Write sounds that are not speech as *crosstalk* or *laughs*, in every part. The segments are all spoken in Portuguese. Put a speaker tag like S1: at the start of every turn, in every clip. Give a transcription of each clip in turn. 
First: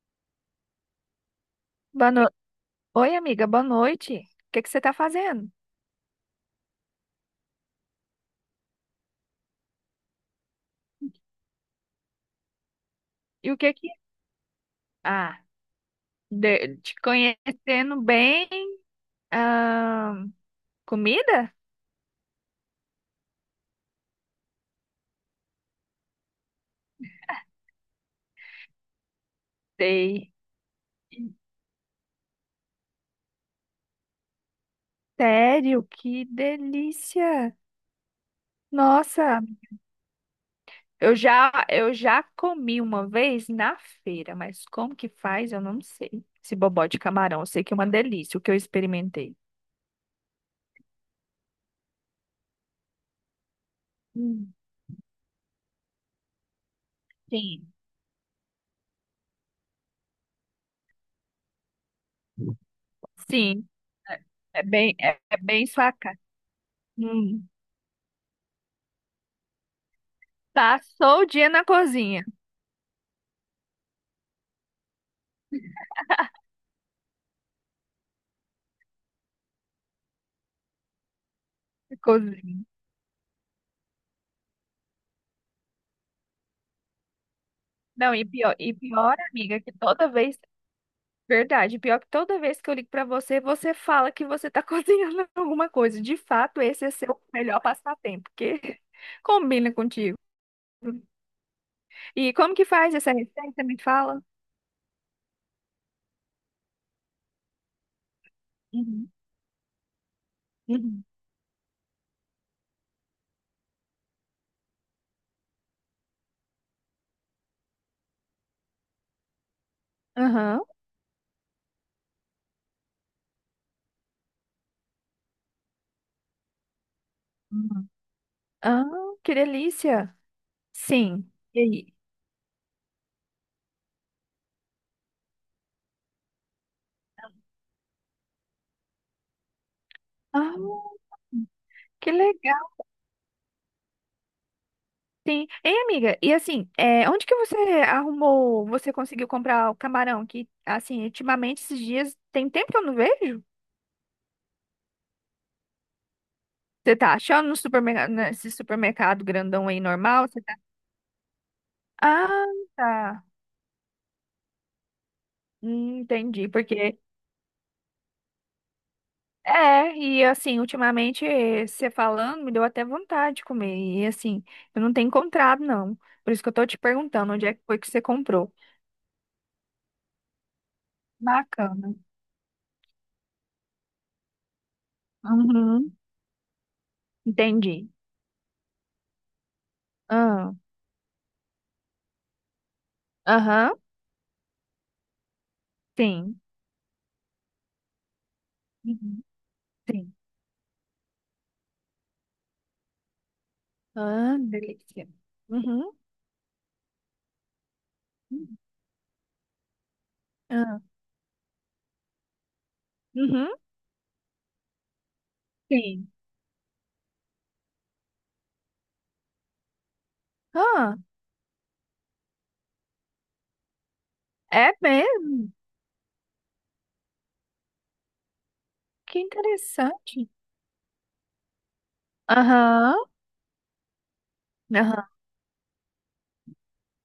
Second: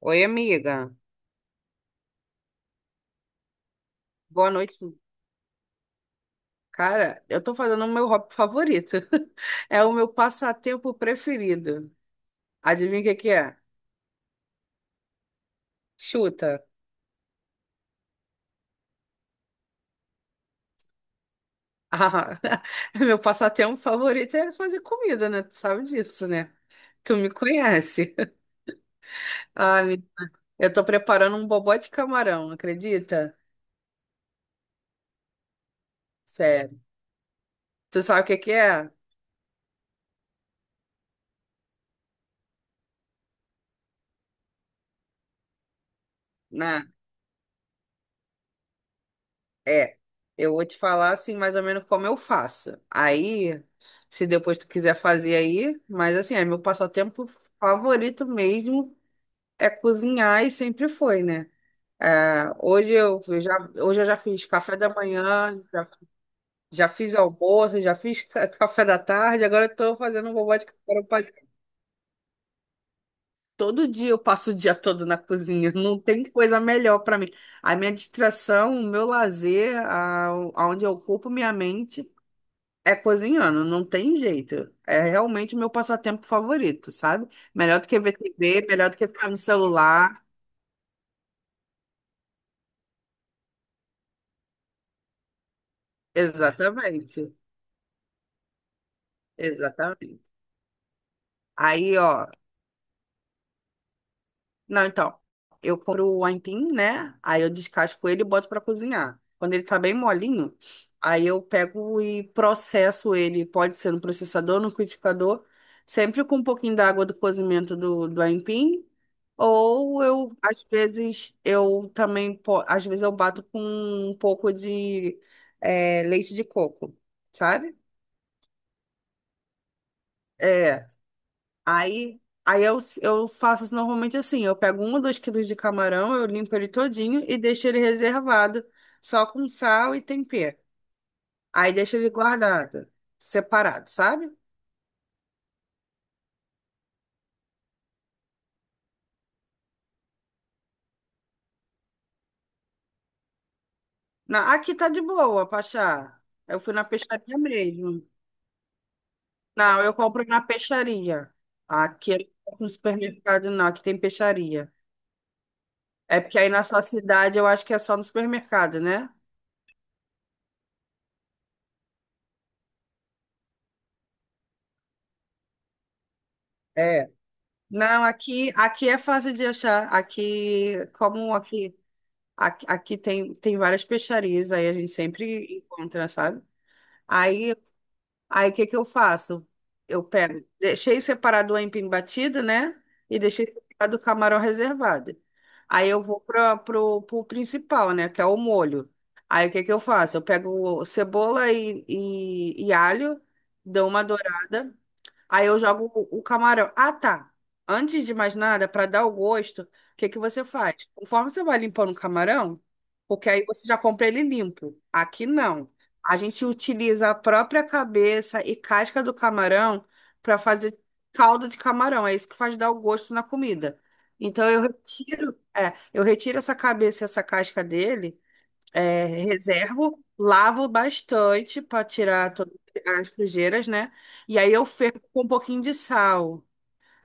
S1: Oi, amiga.
S2: Boa no... Oi, amiga, boa noite.
S1: Boa
S2: O que que você
S1: noite.
S2: tá fazendo?
S1: Cara, eu tô fazendo o meu hobby favorito. *laughs* É o meu passatempo preferido. Adivinha o que que
S2: E
S1: é?
S2: o que que... Ah,
S1: Chuta.
S2: de- te conhecendo bem. Ah, comida?
S1: Ah, *laughs* meu passatempo favorito é fazer comida, né? Tu sabe disso, né? Tu me conhece. *laughs* Ah, me-
S2: Sei.
S1: eu tô preparando um bobó de camarão, acredita?
S2: Sério, que
S1: Sério.
S2: delícia.
S1: Tu sabe o que que é?
S2: Nossa, eu já comi uma vez na feira, mas como que faz, eu não sei. Esse bobó
S1: Né?
S2: de camarão, eu sei que é uma delícia, o que eu experimentei.
S1: É, eu vou te falar assim, mais ou menos como eu faço. Aí, se
S2: Hum,
S1: depois tu quiser fazer aí, mas assim, é meu passatempo
S2: Sim,
S1: favorito mesmo é cozinhar e sempre foi, né? É, hoje eu já,
S2: sim,
S1: hoje eu já fiz
S2: é
S1: café da
S2: bem, é, é
S1: manhã,
S2: bem
S1: já,
S2: sua cara.
S1: já fiz
S2: Hum,
S1: almoço, já fiz *laughs* café da tarde, agora eu tô fazendo um bobó de café.
S2: Passou o dia na cozinha.
S1: Todo dia eu passo o dia todo na cozinha, *laughs* não tem coisa melhor pra mim. A minha distração, o meu lazer, aonde eu ocupo minha mente. É cozinhando, não tem jeito. É realmente o meu passatempo favorito, sabe? Melhor do que ver
S2: Não, e pior,
S1: TV,
S2: e
S1: melhor do que
S2: pior,
S1: ficar no
S2: amiga, que toda
S1: celular.
S2: vez, verdade, pior que toda vez que eu ligo pra você, você fala que você tá *laughs* cozinhando alguma coisa. De fato, esse é seu
S1: Exatamente,
S2: melhor passatempo, porque *laughs* combina contigo.
S1: exatamente. Aí, ó,
S2: E como que faz essa receita? Me fala.
S1: não, então, eu compro o aipim, né? Aí eu descasco ele e boto pra
S2: Uhum.
S1: cozinhar. Quando ele tá bem molinho,
S2: Uhum.
S1: aí eu pego e processo ele, pode ser no processador, no liquidificador, sempre com um pouquinho da água do cozimento do aipim. Ou eu,
S2: Aham.
S1: às vezes, eu também, às vezes eu bato com um pouco de leite de coco, sabe?
S2: Uhum. Ah, que delícia.
S1: É,
S2: Sim. E aí?
S1: aí, aí eu faço assim, normalmente assim, eu pego um ou dois quilos de camarão, eu limpo ele todinho e deixo ele reservado, só com sal e
S2: Ah,
S1: tempero. Aí deixo ele
S2: que legal.
S1: guardado, separado, sabe?
S2: Sim. Ei, amiga, e assim, é, onde que você arrumou, você conseguiu comprar o camarão? Que, assim, ultimamente, esses dias, tem tempo que eu não vejo.
S1: Na, aqui tá de boa, Pachá. Eu fui na
S2: Você tá
S1: peixaria
S2: achando no
S1: mesmo.
S2: supermercado, nesse supermercado grandão
S1: Não,
S2: aí,
S1: eu compro
S2: normal?
S1: na
S2: Você tá...
S1: peixaria. Aqui eu não
S2: Ah,
S1: compro no
S2: tá.
S1: supermercado, não. Aqui tem peixaria. É porque aí
S2: Entendi,
S1: na sua
S2: porque...
S1: cidade eu acho que é só no supermercado, né?
S2: É, e assim, ultimamente, você falando, me deu até vontade de comer. E assim, eu não tenho encontrado, não. Por isso que eu tô te
S1: É.
S2: perguntando onde é que foi que você
S1: Não, aqui,
S2: comprou.
S1: aqui é fácil de achar. Aqui, como aqui,
S2: Bacana.
S1: aqui, aqui tem, tem várias peixarias, aí a gente sempre
S2: Uhum.
S1: encontra, sabe? Aí,
S2: Entendi.
S1: aí o que que eu faço? Eu pego,
S2: Ah,
S1: deixei separado o aipim batido, né? E deixei
S2: aham,
S1: separado o camarão reservado. Aí eu vou
S2: sim.
S1: para pro principal, né? Que é o molho. Aí o que que eu
S2: Sim.
S1: faço? Eu pego cebola e alho, dou uma
S2: Ah,
S1: dourada.
S2: delícia.
S1: Aí eu jogo
S2: Uhum.
S1: o camarão. Ah, tá. Antes de mais nada, para dar o gosto, o que que você faz?
S2: Ah,
S1: Conforme você vai limpando o camarão, porque aí
S2: uhum.
S1: você já compra ele limpo. Aqui não.
S2: Sim.
S1: A gente utiliza a própria cabeça e casca do camarão para fazer
S2: Ah,
S1: caldo de camarão. É isso que faz dar o gosto na comida. Então eu
S2: é
S1: retiro,
S2: mesmo?
S1: é, eu retiro essa cabeça e essa casca dele. É,
S2: Que
S1: reservo,
S2: interessante.
S1: lavo bastante para tirar todas
S2: Aham,
S1: as sujeiras, né? E aí eu fervo
S2: aham.
S1: com um pouquinho de sal.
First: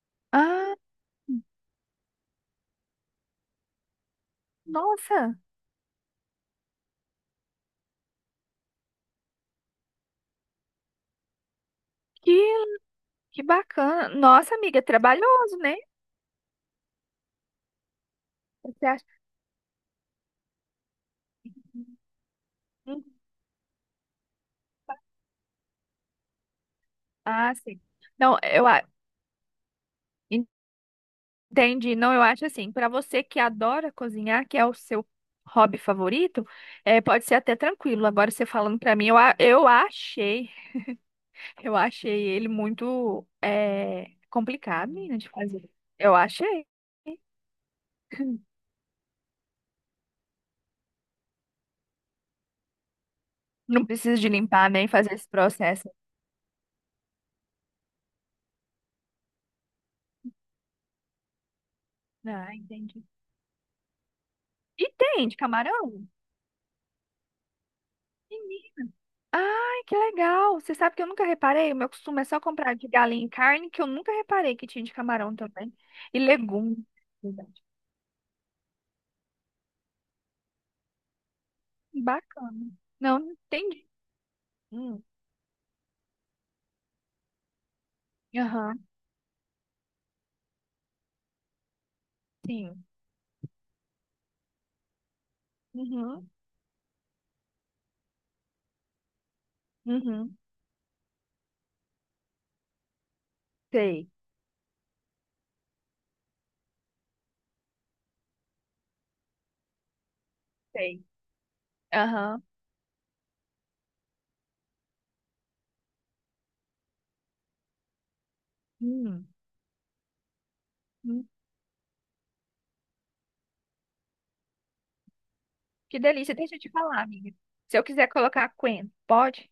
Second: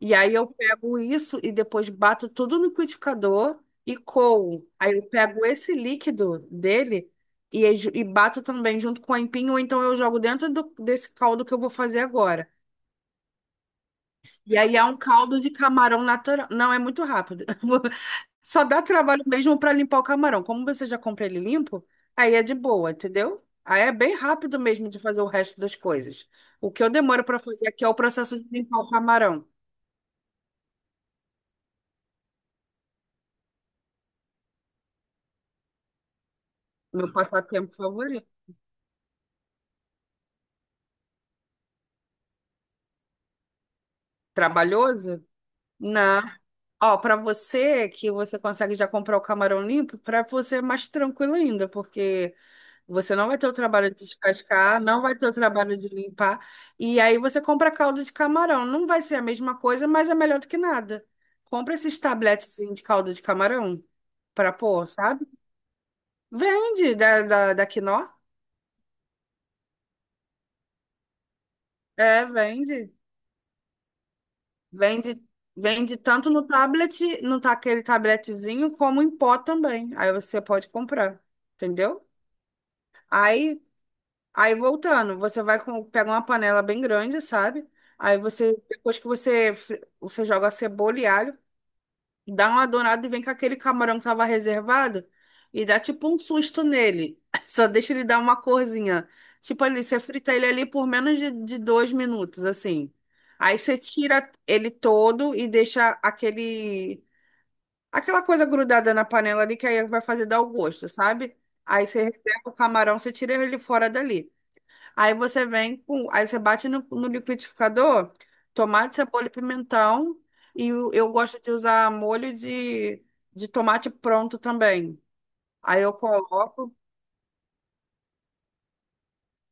S1: E aí eu
S2: Ah,
S1: pego isso e depois bato tudo no liquidificador e coo. Aí eu
S2: nossa,
S1: pego esse líquido dele e bato também junto com a empinho, ou então eu jogo dentro desse caldo que eu vou fazer agora.
S2: que, que bacana. Nossa,
S1: E aí
S2: amiga, é
S1: é um caldo de
S2: trabalhoso, né?
S1: camarão natural. Não, é muito rápido. *laughs* Só dá
S2: Você acha?
S1: trabalho mesmo para limpar o camarão. Como você já compra ele limpo, aí é de boa,
S2: Hum,
S1: entendeu? Aí é bem rápido mesmo de fazer o resto das coisas. O que eu demoro para
S2: Ah,
S1: fazer
S2: sim.
S1: aqui é o
S2: Não,
S1: processo de
S2: eu
S1: limpar
S2: a-
S1: o camarão.
S2: entendi. Não, eu acho assim, para você que adora cozinhar, que é o seu hobby favorito, é,
S1: Meu
S2: pode ser até
S1: passatempo
S2: tranquilo.
S1: favorito.
S2: Agora você falando para mim, eu, a- eu achei. Eu achei ele muito é, complicado, né,
S1: Trabalhoso?
S2: de fazer. Eu
S1: Não.
S2: achei.
S1: Ó, para você que você consegue já comprar o camarão limpo, para você é mais tranquilo ainda, porque você não vai ter o
S2: Não
S1: trabalho de
S2: precisa de limpar
S1: descascar,
S2: nem
S1: não
S2: fazer
S1: vai ter
S2: esse
S1: o trabalho de
S2: processo.
S1: limpar. E aí você compra caldo de camarão. Não vai ser a mesma coisa, mas é melhor do que nada. Compra esses
S2: Ah,
S1: tabletezinhos de
S2: entendi.
S1: caldo de camarão para pôr,
S2: E
S1: sabe?
S2: tem de camarão?
S1: Vende da Quinó.
S2: Menino. Ai, que legal. Você sabe que eu nunca reparei? O meu costume
S1: É,
S2: é só comprar de
S1: vende.
S2: galinha e carne, que eu nunca reparei que tinha de
S1: Vende,
S2: camarão também.
S1: vende
S2: E
S1: tanto no
S2: legumes.
S1: tablet, no
S2: Verdade.
S1: aquele tabletezinho, como em pó também. Aí você pode comprar, entendeu?
S2: Bacana. Não, não
S1: Aí,
S2: entendi.
S1: aí
S2: Hum.
S1: voltando, você vai com, pega uma panela bem grande, sabe? Aí você,
S2: Aham,
S1: depois que você, você joga a cebola e alho, dá uma
S2: sim.
S1: dourada e vem com aquele camarão que tava reservado e dá tipo um
S2: Uhum,
S1: susto nele. *laughs* Só deixa ele dar uma corzinha. Tipo ali, você frita
S2: uhum.
S1: ele ali por menos de dois minutos, assim. Aí você
S2: Sei,
S1: tira ele todo e deixa aquele, aquela coisa grudada na panela ali que aí vai fazer dar o gosto,
S2: sei.
S1: sabe? Aí você
S2: Aham.
S1: reserva o camarão, você tira ele fora dali. Aí você vem com. Aí você bate no liquidificador, tomate, cebola
S2: Hum.
S1: e pimentão. E eu gosto de usar molho de tomate pronto também. Aí eu
S2: Que delícia. Deixa eu te
S1: coloco.
S2: falar, amiga. Se eu quiser colocar Queen, pode?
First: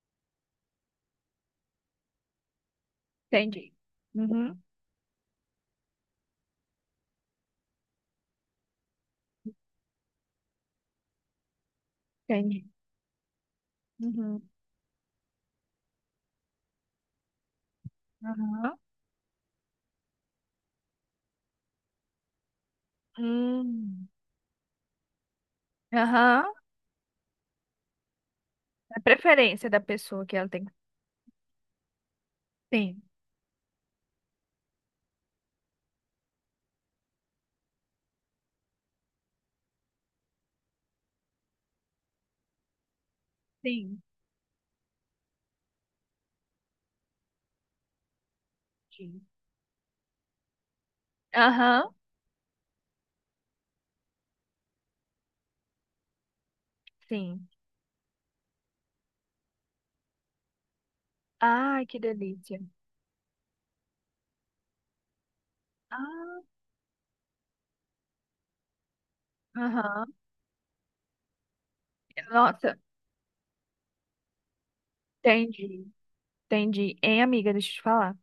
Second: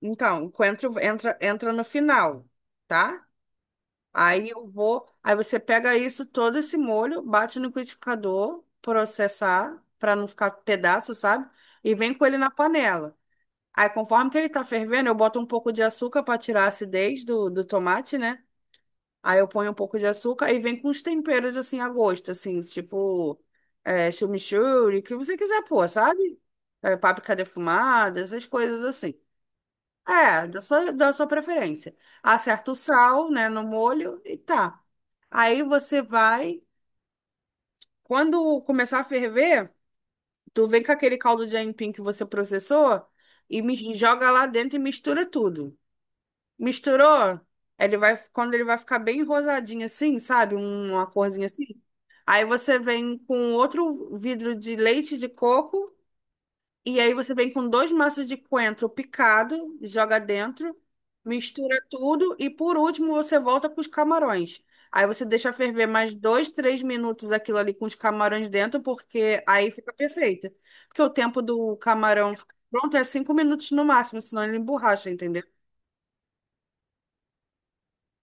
S1: Então, o coentro entra, entra no final, tá?
S2: Entendi.
S1: Aí
S2: Uhum,
S1: eu vou. Aí você pega isso, todo esse molho, bate no liquidificador, processar, para não ficar pedaço, sabe? E vem com ele na
S2: entendi.
S1: panela. Aí, conforme que
S2: Uhum,
S1: ele tá fervendo, eu boto um pouco de açúcar para tirar a acidez do tomate, né?
S2: aham.
S1: Aí eu ponho um pouco de açúcar e vem com os temperos assim a gosto, assim, tipo
S2: Hum,
S1: é, chimichurri, o que você quiser pôr, sabe?
S2: aham.
S1: É, páprica defumada, essas coisas
S2: É a
S1: assim.
S2: preferência da pessoa que
S1: É,
S2: ela tem.
S1: da sua preferência. Acerta o
S2: Sim.
S1: sal, né, no molho e tá. Aí você vai, quando começar a ferver, tu vem com aquele caldo de aipim que você processou e
S2: sim,
S1: joga lá dentro e mistura tudo. Misturou? Ele vai, quando ele vai ficar bem
S2: sim.
S1: rosadinho assim, sabe? Uma corzinha assim.
S2: Aham.
S1: Aí você vem com outro vidro de leite de coco e aí você
S2: Sim.
S1: vem com dois maços de coentro picado, joga dentro, mistura
S2: Ai, que
S1: tudo e
S2: delícia.
S1: por último você volta com os camarões. Aí você deixa ferver mais
S2: Ah,
S1: dois, três minutos aquilo ali com os camarões dentro, porque aí fica
S2: aham.
S1: perfeito. Porque o tempo do camarão ficar
S2: Nossa,
S1: pronto é cinco minutos no máximo, senão ele emborracha, entendeu?
S2: entendi. Entendi. Hein, amiga, deixa eu te falar.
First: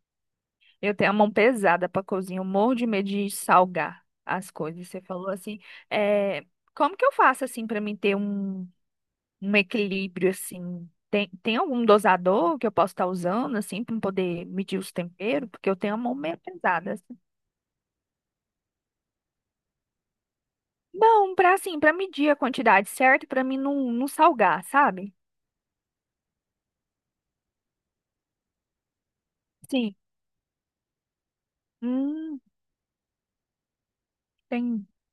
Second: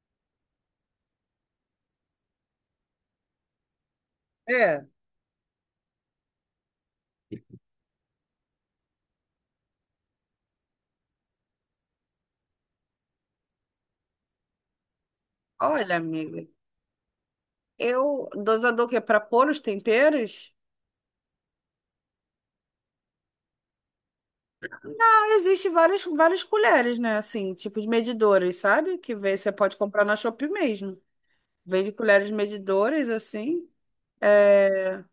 S2: Eu tenho a mão pesada pra cozinhar. Eu morro de medo de salgar as
S1: É.
S2: coisas. Você falou assim, é... Como que eu faço assim pra mim ter um. Um equilíbrio assim. Tem algum dosador que eu posso estar usando assim para poder medir os temperos, porque eu tenho
S1: Olha,
S2: a mão meio
S1: amiga.
S2: pesada assim.
S1: Eu, dosador que é para pôr os temperos?
S2: Não, para assim, para medir a quantidade certa, para mim não, não salgar, sabe?
S1: Ah, existe várias, várias colheres, né? Assim, tipo de medidores, sabe? Que você pode
S2: Sim.
S1: comprar na Shopee mesmo. Vende colheres
S2: Hum,
S1: medidoras, assim.
S2: tem.
S1: É,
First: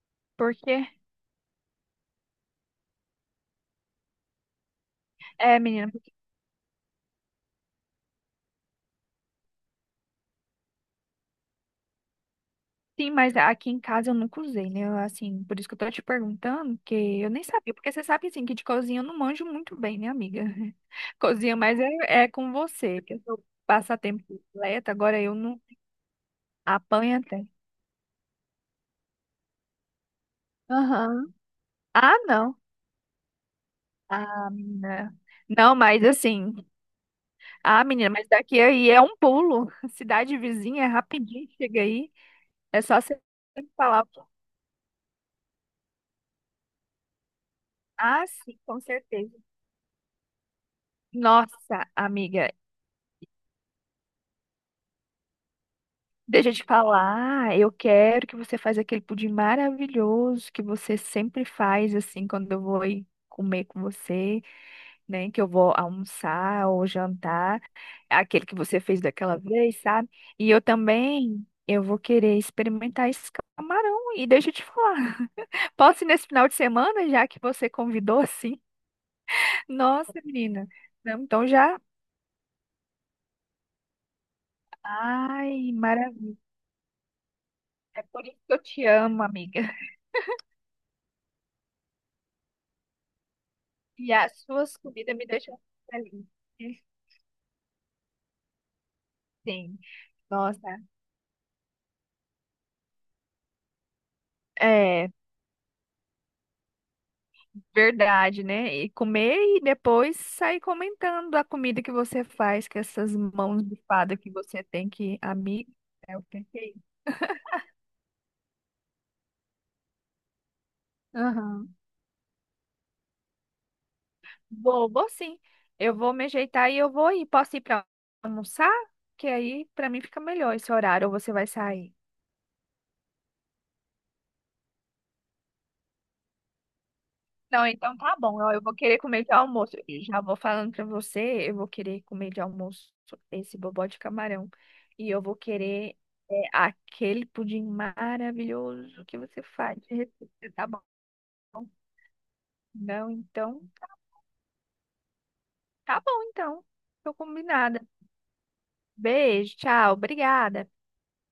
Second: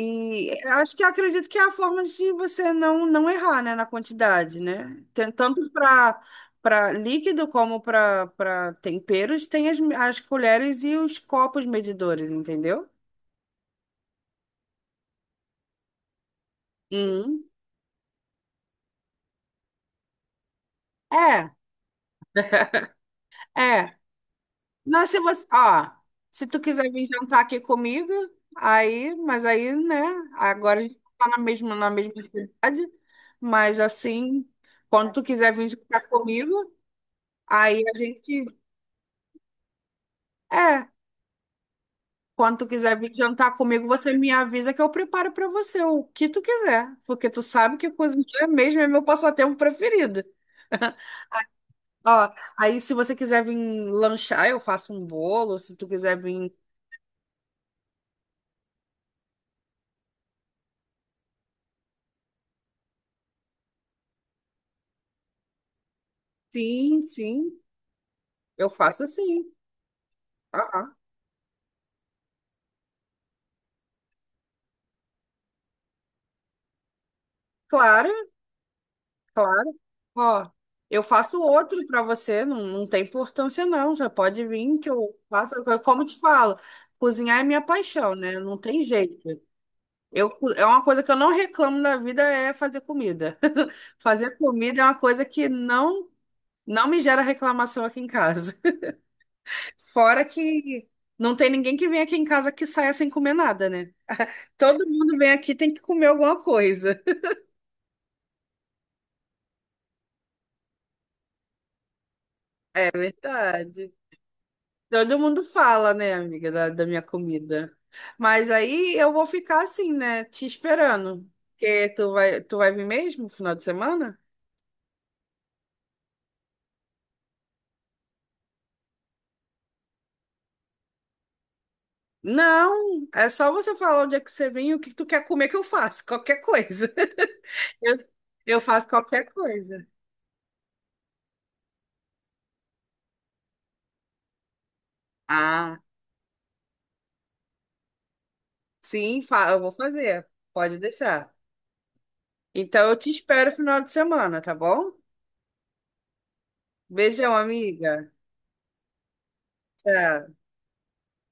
S1: e
S2: Porque
S1: acho que eu acredito que é a forma de você não, não errar, né? Na quantidade, né?
S2: é,
S1: Tanto
S2: menina,
S1: para líquido como para temperos, tem as colheres e os copos medidores, entendeu?
S2: sim, mas aqui em casa eu nunca usei, né? Eu, assim, por isso que eu tô te perguntando, porque eu
S1: Uhum.
S2: nem sabia, porque você sabe assim que de cozinha eu não manjo muito bem, né, amiga? *laughs*
S1: É.
S2: Cozinha, mas é, é com você, que eu sou
S1: É,
S2: passatempo completo,
S1: mas se
S2: agora eu
S1: você,
S2: não
S1: ó, se tu quiser vir
S2: apanho
S1: jantar
S2: até.
S1: aqui comigo, aí, mas aí, né, agora a gente
S2: Aham.
S1: tá na mesma
S2: Ah, não.
S1: cidade, mas assim,
S2: Ah,
S1: quando
S2: menina.
S1: tu quiser vir
S2: Não, mas
S1: jantar comigo,
S2: assim.
S1: aí
S2: Ah,
S1: a
S2: menina, mas
S1: gente,
S2: daqui aí é um pulo. *laughs* Cidade vizinha, é
S1: é,
S2: rapidinho chega aí.
S1: quando tu
S2: É
S1: quiser
S2: só
S1: vir
S2: você
S1: jantar comigo,
S2: falar.
S1: você me avisa que eu preparo pra você o que tu quiser, porque tu sabe que
S2: Ah,
S1: cozinhar
S2: sim, com
S1: mesmo é meu
S2: certeza.
S1: passatempo preferido. *laughs*
S2: Nossa,
S1: Ó,
S2: amiga,
S1: aí se você quiser vir lanchar, eu faço um bolo, se tu quiser
S2: deixa
S1: vir,
S2: eu te falar. Eu quero que você faça aquele pudim maravilhoso que você sempre faz, assim, quando eu vou ir comer com você, né? Que eu vou almoçar ou
S1: sim, sim,
S2: jantar. Aquele que
S1: eu
S2: você fez
S1: faço
S2: daquela
S1: assim.
S2: vez, sabe? E eu
S1: Ah,
S2: também, eu vou querer experimentar esse camarão. E deixa eu te falar, *laughs* posso ir nesse final de semana, já que você
S1: claro,
S2: convidou, assim?
S1: claro.
S2: Nossa,
S1: Ó,
S2: menina.
S1: eu
S2: Não,
S1: faço
S2: então já.
S1: outro para você, não, não tem importância não. Você pode vir que eu faço.
S2: Ai,
S1: Como eu te
S2: maravilha.
S1: falo, cozinhar é minha
S2: É
S1: paixão,
S2: por
S1: né?
S2: isso que
S1: Não
S2: eu
S1: tem
S2: te amo,
S1: jeito.
S2: amiga.
S1: Eu, é uma coisa que eu não reclamo na vida é fazer comida. *laughs*
S2: E as
S1: Fazer
S2: suas
S1: comida é uma
S2: comidas
S1: coisa
S2: me
S1: que
S2: deixam feliz.
S1: não me gera reclamação aqui em casa. *laughs*
S2: Sim.
S1: Fora
S2: Nossa.
S1: que não tem ninguém que vem aqui em casa que saia sem comer nada, né? Todo
S2: É.
S1: mundo vem aqui tem que comer alguma coisa. *laughs*
S2: Verdade, né? E comer e depois sair comentando a comida que você faz, com
S1: É
S2: essas mãos
S1: verdade.
S2: bifadas que você tem
S1: Todo
S2: que,
S1: mundo
S2: amiga,
S1: fala, né,
S2: é o
S1: amiga,
S2: perfeito.
S1: da minha comida. Mas aí eu vou ficar assim, né, te esperando.
S2: Aham.
S1: Porque tu vai vir mesmo no final de semana?
S2: Vou, vou sim. Eu vou me ajeitar e eu vou ir. Posso ir para almoçar? Que aí para mim fica melhor esse horário, ou você vai sair?
S1: Não, é só você falar onde é que você vem e o que tu quer comer que eu faço, qualquer coisa.
S2: Não,
S1: *laughs* Eu,
S2: então tá bom. Ó,
S1: eu
S2: eu vou
S1: faço
S2: querer comer
S1: qualquer
S2: de almoço.
S1: coisa.
S2: E já vou falando pra você, eu vou querer comer de almoço esse bobó de camarão. E eu vou
S1: Ah,
S2: querer é, aquele pudim maravilhoso que
S1: sim,
S2: você
S1: eu vou
S2: faz de
S1: fazer.
S2: receita, tá
S1: Pode
S2: bom?
S1: deixar. Então eu te
S2: Não,
S1: espero no
S2: então,
S1: final de semana, tá bom?
S2: tá bom então. Tô
S1: Beijão,
S2: combinada.
S1: amiga.
S2: Beijo, tchau,
S1: Tchau.
S2: obrigada.